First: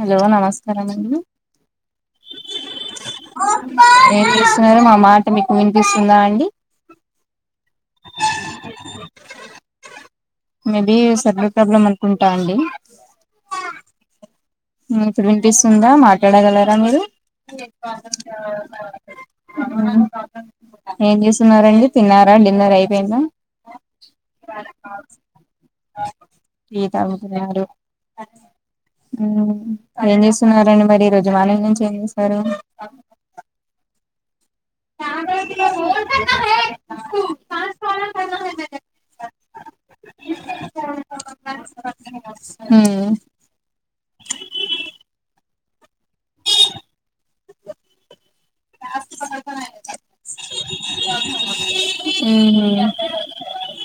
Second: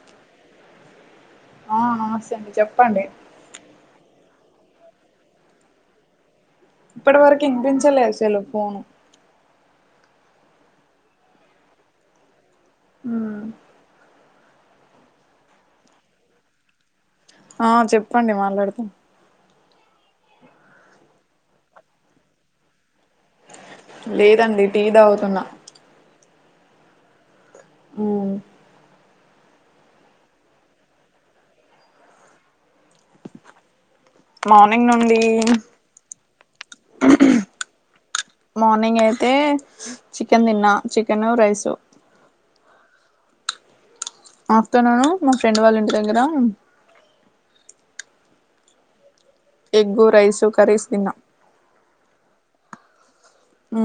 Hello నమస్కారమండి డి చెప్పండి ఏం చేస్తున్నరు మా మాట మీకు వినిపిస్తుందా అండి ఇప్పడి వరకి వినిపించలేదు అసలు ఫోను మేబి సిగ్నల్ ప్రాబ్లమ్ అనుకుంటా అండీ ఉం ఇప్పుడు వినిపిస్తుందా మాట్లాడగలరా మీరు ఆ చెప్పండి మాట్లాడతాం ఏం చేస్తున్నారండి తిన్నారా డిన్నర్ అయిపోయిందా లేదండి టీ దాగుతున్నా టి తాగుతున్నారు ఉమ్ ఉ ఎం చేస్తున్నారండి మరి ఈరోజు మార్నింగ్ నుంచి ఏం చేశారు మార్నింగ్ నుండి [inaudible] మార్నింగ్ అయితే చికెన్ తిన్నా చికెను రైసు ఉమ్ ఆఫ్టేర్నూన్ మా ఫ్రెండ్ వాళ్ళ ఇంటి దగ్గర ఎగ్గు రైసు కర్రీస్ తిన్నా ఊ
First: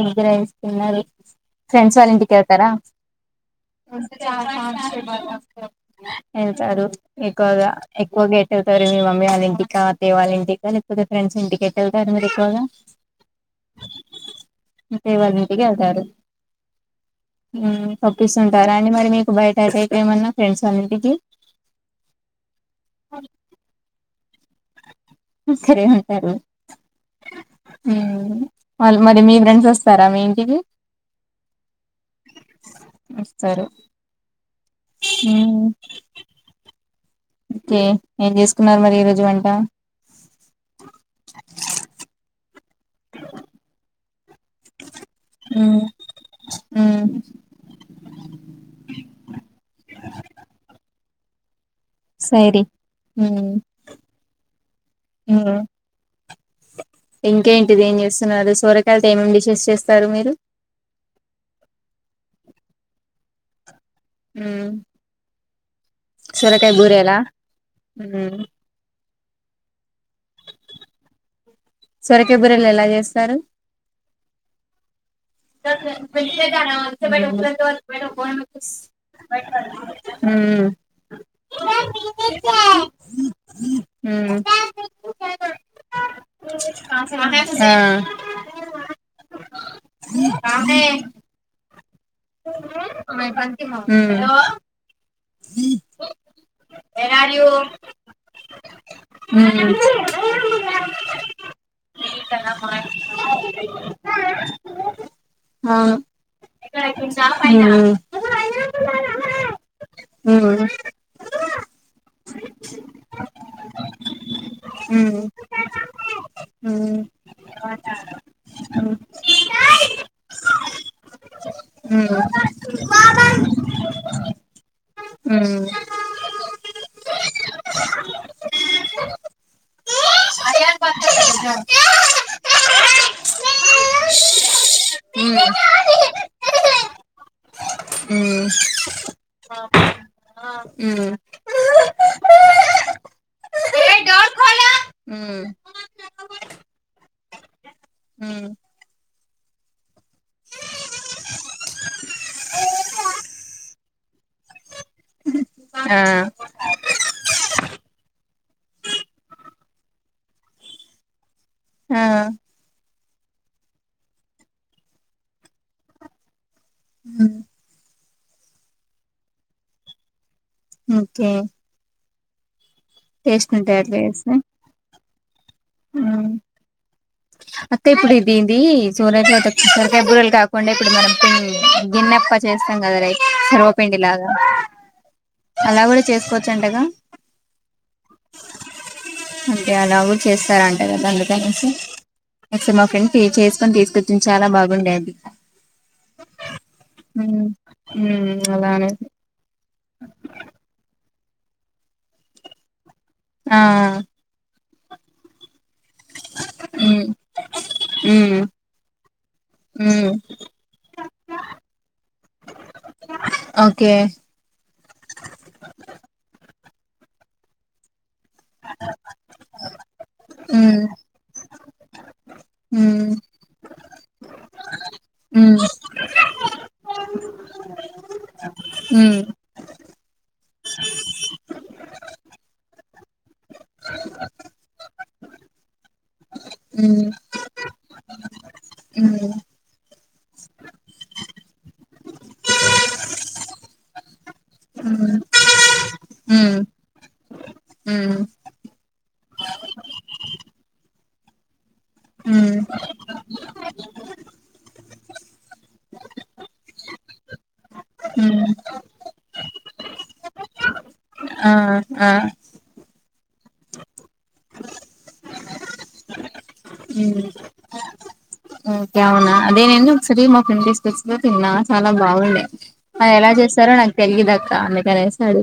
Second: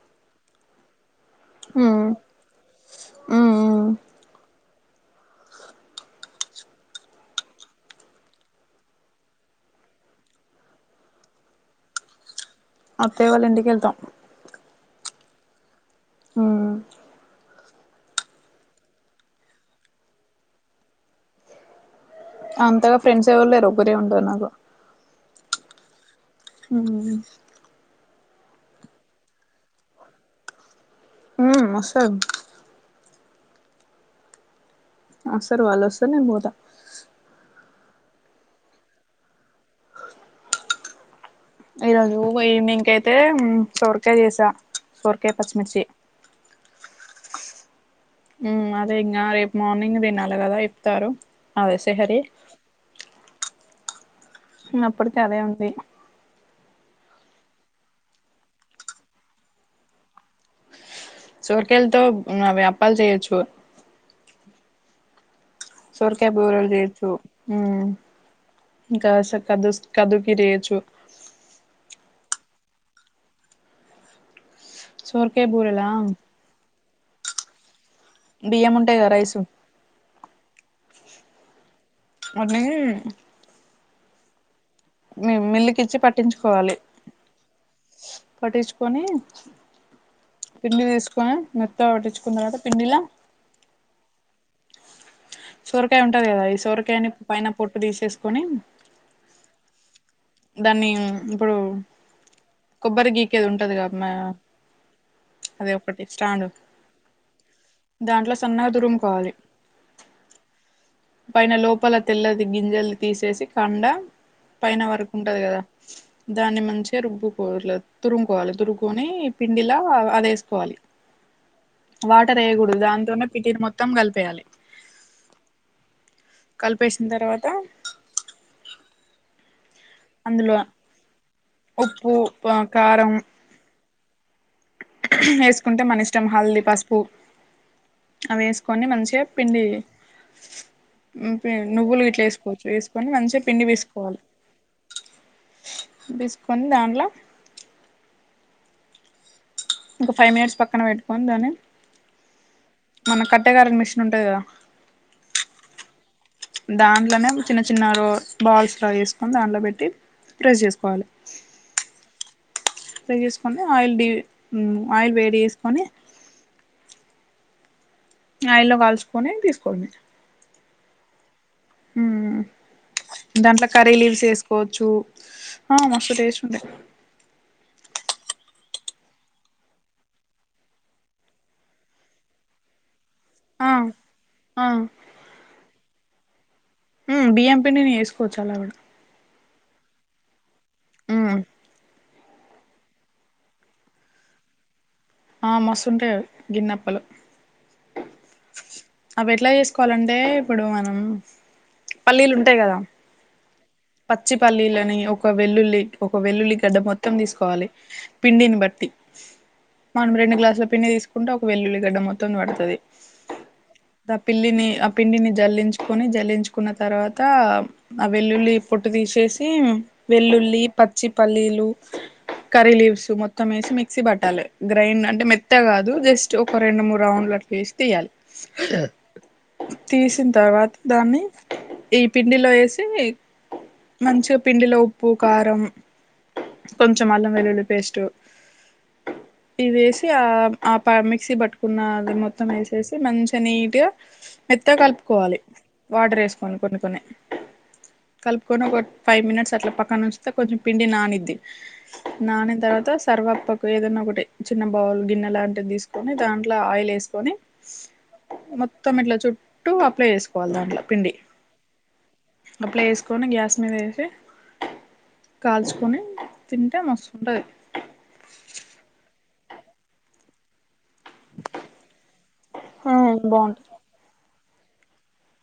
ఎగ్ రైస్ తిన్నారు ఫ్రెండ్స్ ఉమ్ వాళ్ళ ఇంటికి వెళ్తారా ఉమ్ ఉమ్ వెళ్తారు ఎక్కువగా ఎక్కువగా ఎటుళ్తారు మీ మమ్మీ వాళ్ళ ఇంటికా అత్తయ్య వాళ్ళ ఇంటికా లేకపోతే ఫ్రెండ్స్ ఇంటికి కా ఎటు ఎల్తారు మీరు ఎక్కువగా అత్తయ్య వాల్ల ఇంటికి వెళ్తా అత్తయ్య వాళ్ళ ఇంటికి వెళ్తారు ఉమ్ తప్పిస్తుంటారా అండి మరి మీకు బయట అటెటు ఏమన్నా ఫ్రెండ్స్ వాళ్ళ ఇంటికి అంతగా ఫ్రెండ్స్ ఎవరు లేరు ఒకరే ఉండారు నాకు ఒకరే ఉంటారు ఉమ్ ఉమ్ వాళ్ళు మరి మీ ఫ్రెండ్స్ వస్తారా మీ ఇంటికి ఉమ్ మాసెబ్ సరే వస్తారు వాళ్ళు వస్తే నేన్ పోత ఒకే ఏం చేసుకున్నారు మరి ఈరోజు వంట ఈరోజు వాయినింగ్ కైతే సొరికాయ చేస్ స్త సొరకాయ్య మ్మ్ పచ్చిమిర్చి మ్మ్ ఉమ్ అదే ఇంకా రేపు మార్నింగ్ తినాలి కదా ఇప్తారు అదే సెహరి ఉమ్ ఉమ్ అప్పటికి అదే ఉంది ఇంకేంటిది ఏం చేస్తున్నారు సోరకాయలతో ఏమేమి డిషెస్ చేస్తారు మీరు సోరికాయలతో అవ్వి అప్పాలు చేయచ్చు ఉమ్ సొరకాయ్ బూరెలు చేయచ్చు ఉమ్ మ్మ్ విస కదు కదుగి చేయచ్చు సొరకాయ బుర్రెలు ఎలా చేస్తారు సోరకాయ బూరెలా [inaudible] బియ్యము ఉంటాయిగ రైసు [unintelligible] అని ఉమ్ మి మిల్లుకి ఇచ్చి పట్టించుకోవాలి ఆ పట్టించుకొని పిండి ఉమ్ తీసుకొని మెత్తగా పట్టించుకున్న తర్వాత పిండిలా హలో సొరకాయ ఉంటంది కదా ఈ సొరకాయని పైన పొట్టు తీసేసుకొని ఉమ్ దాన్ని ఇప్పుడు కొబ్బరి గీకేదుంటది కదమ్మా అదే ఒకటి స్టాండ్ మ్మ్ అవును దాంట్లో సన్నగా దురుమ్కోవాలి మ్ పైన లోపల తెల్లది గింజలు తీసేసి కండ పైన వరకు మ్మ్ మ్మ్ ఉంటది కదా దాన్ని మ్మ్ మంచిగా రుబుకోల తురుమ్కోవాలి మ్మ్ తురుమ్కొని పిండిలా అదేస్కోవాలి మ్మ్ మ్మ్ మ్మ్ మ్మ్ మ్మ్ వాటర్ వేయకూడదు దాంతోనే పిటిని మొత్తం కలిపేయాలి మ్ కల్పేసిన తర్వాత అందులో ఉప్పు ప కారం వేసుకుంటే మన ఇష్టం హల్దీ పసుపు అవి వేస్కొని మంచిగా పిండి నువ్వులు ఇట్లా వేసుకోవచ్చు వేస్కొని మంచిగా పిండి పిసుక్కోవాలి మ్మ్ మ్మ్ పీసుక్కొని దాండ్ల మ్ ఒక ఫైవ్ మినిట్స్ పక్కన పెట్టుకొని దాన్ని మన కట్టే కాలే మిషనుంటది కదా ఆ దాంట్లోనే చిన్న చిన్న రో బాల్స్ లో వేసుకొని దాంట్లో పెట్టి ప్ర్రె చేస్కోవాలె ఆ ఫ్రై చేసుకొని ఆయిల్ డి ఆయిల్ వేడి చేస్కొని మ్ ఆయిల్లో కాల్చుకొని తీసుకోడమే ఓకే మ్ టేస్ట్ దాంట్లో ఉంటాయి అట్లా కర్రీలీవ్స్ చేస్తే. వేస్కోవచ్చు హ మస్తుటేస్టుంటాయ్ అతే ఇప్పుడు ఇ దీంది సోరత సోరకాయ బురలు కాకుండా ఇప్పుడు మనం గిన్నెప్ప చేస్తాం కదా రై ఆ సర్వపిండి లాగా ఆ అలా కూడా చేస్కో మ్ బిఎం పిండిని ఎస్కోవచ్చు అలా కూడా అంటే అలాగో చేస్తారంట కదా అందుకనేసి నే మా ఫ్రెండ్స్ చేస్కొని తీస్కొచ్చింది చాలా బాగుండే అది ఆ మస్తుంటాయ్ అవి గిన్నప్పలు మ్ అవి ఎట్లా చేస్కోవాలంటే ఇప్పుడు మనం పల్లీలుంటాయి కదా ఆ! పచ్చిపల్లీలని ఒక వెల్లుల్లి ఒక వెల్లుల్లి గడ్డ మొత్తం హ్మ్. తీస్కోవాలి హ్మ్. పిండిని బట్టి మనం హ్మ్. రెండు గ్లాసుల పిండి తీస్కుంటే ఒక వెల్లుల్లిగడ్డ మొత్తం పడ్తది ఓకే. ఆ పిల్లిని ఆ పిండిని జల్లించ్కొని జల్లించుకున్న తర్వాత ఆ వెల్లుల్లి పొట్టు తీసేసి వెల్లుల్లి హ్మ్. పచ్చిపల్లీలు కర్రీ లీవ్స్ హ్మ్. మొత్తం వేసి మిక్సీ పట్టాలి గ్రైండ్ అంటే మెత్త హ్మ్. గాదు జస్ట్ ఒక రెండు మూడు రౌండ్లు అట్ట వేసి తీయ్యాలి మ్ తీసిన తర్వాత దాన్ని ఈ పిండిలో ఏసీ మంచిగ పిండిలో ఉప్పు కారం కొంచెం హ్మ్. అల్లంవెల్లుల్లి పేస్టు హ్మ్. ఇవేసి ఆ ఆ మిక్సీ పట్టుకున్నది మొత్తం ఏసేసి మంచి నీట్గా మెత్త హ్మ్. కల్పుకోవాలి వాటర్ వేసుకొని ఉమ్ కొన్ని కొన్ని ఉమ్ కలుపుకొని ఒక ఫై మినిట్స్ అట్లా పక్కన ఉంచితే కొంచం పిండి నానిద్ది ఉమ్ నానిన తర్వాత సర్వప్పకు ఏదనా ఒకటి చిన్న బౌల్ గిన్నె లాంటిది తీసుకొని దాంట్ల ఆయిల్ లెస్కొని ఉమ్ మొత్తం ఇట్లా చుట్టూ అప్లై చేసుకోవాలి దాంట్ల పిండి ఆ ఆ అప్లై ఎస్ కొని గ్యాస్ మీద ఏసీ కాల్చుకొని తింటే ఉమ్ మస్తుంటది అది నేను సిరి మో [unintelligible] తెస్మో తిన్నా చాలా బాగుండే ఆ అవి ఎలా బాగుంటది చేస్తారో నాకు తెలిదక్క అందుకనేసాడు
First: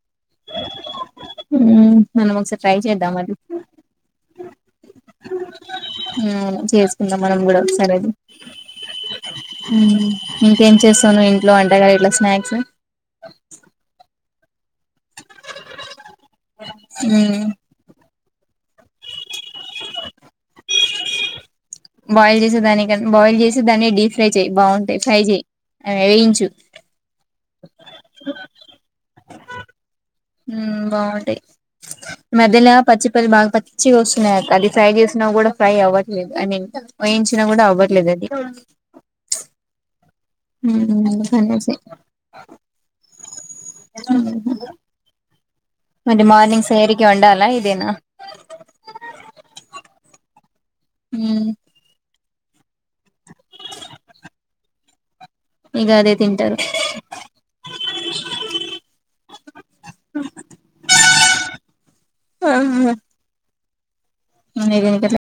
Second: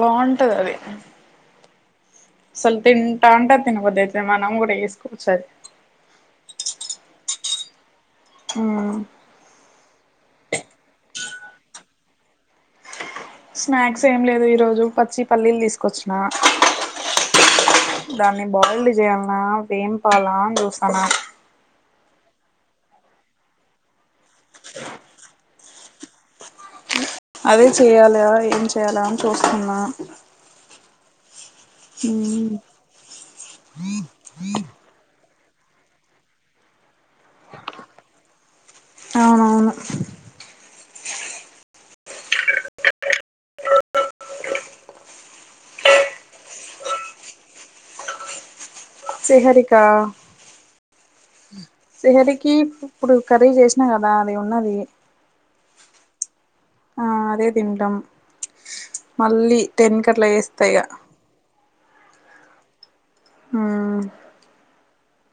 బౌంటది అది మ్ అసల్ తింటా అంటే తినభూదైతది మనం కుడా ఎస్ హ్మ్ చేసుకుందాం మనం కూడా సరేనా ఉమ్ మ్ ఇంకేం చేసావ్ నువ్ ఇంట్లో ఒంట కాయలు స్నాక్స్ స్నాక్స్ ఏం లేదు ఈరోజు పచ్చి పల్లీల్ తీసుకొచ్చిన ఉమ్ దాన్ని బాయిల్డ్ చేయాల్నా వేంపాలా అని చూస్తానా బాయిల్ చేసే దాని కన్ బాయిల్ చేసే దాన్ని డీప్ ఫ్రై చేయి బౌంటాయి ఫ్రై చేయి అ వెంచు అదే చెయాలా ఏం చెయాలా అని చూస్తున్నా హ్మ్ బాహుంటయి ఉమ్ మధ్యలా పచ్చి పల్లి బాగా పచ్చి ఒసున్నాయి అది ఫ్రై చేసిన కూడా ఫ్రై అవట్లేద్ ఐ మీన్ వెంచిన కూడా అవ్వట్లేదు అది అవునవును హ్మ్ [inaudible] హ్మ్ హ్ మరి మార్నింగ్ సార్ కి ఒండాలా ఇదేనా సెహరికా ఉమ్ సెహరి ఇప్ ఇప్పుడు కర్రీ చేసినా కదా అది ఉన్నది ఇగ అదే తింటా ఆ అదే తింటాం మళ్ళీ టెన్ కట్లా చేస్తా ఇగ ఆ ఆ [unintelligible]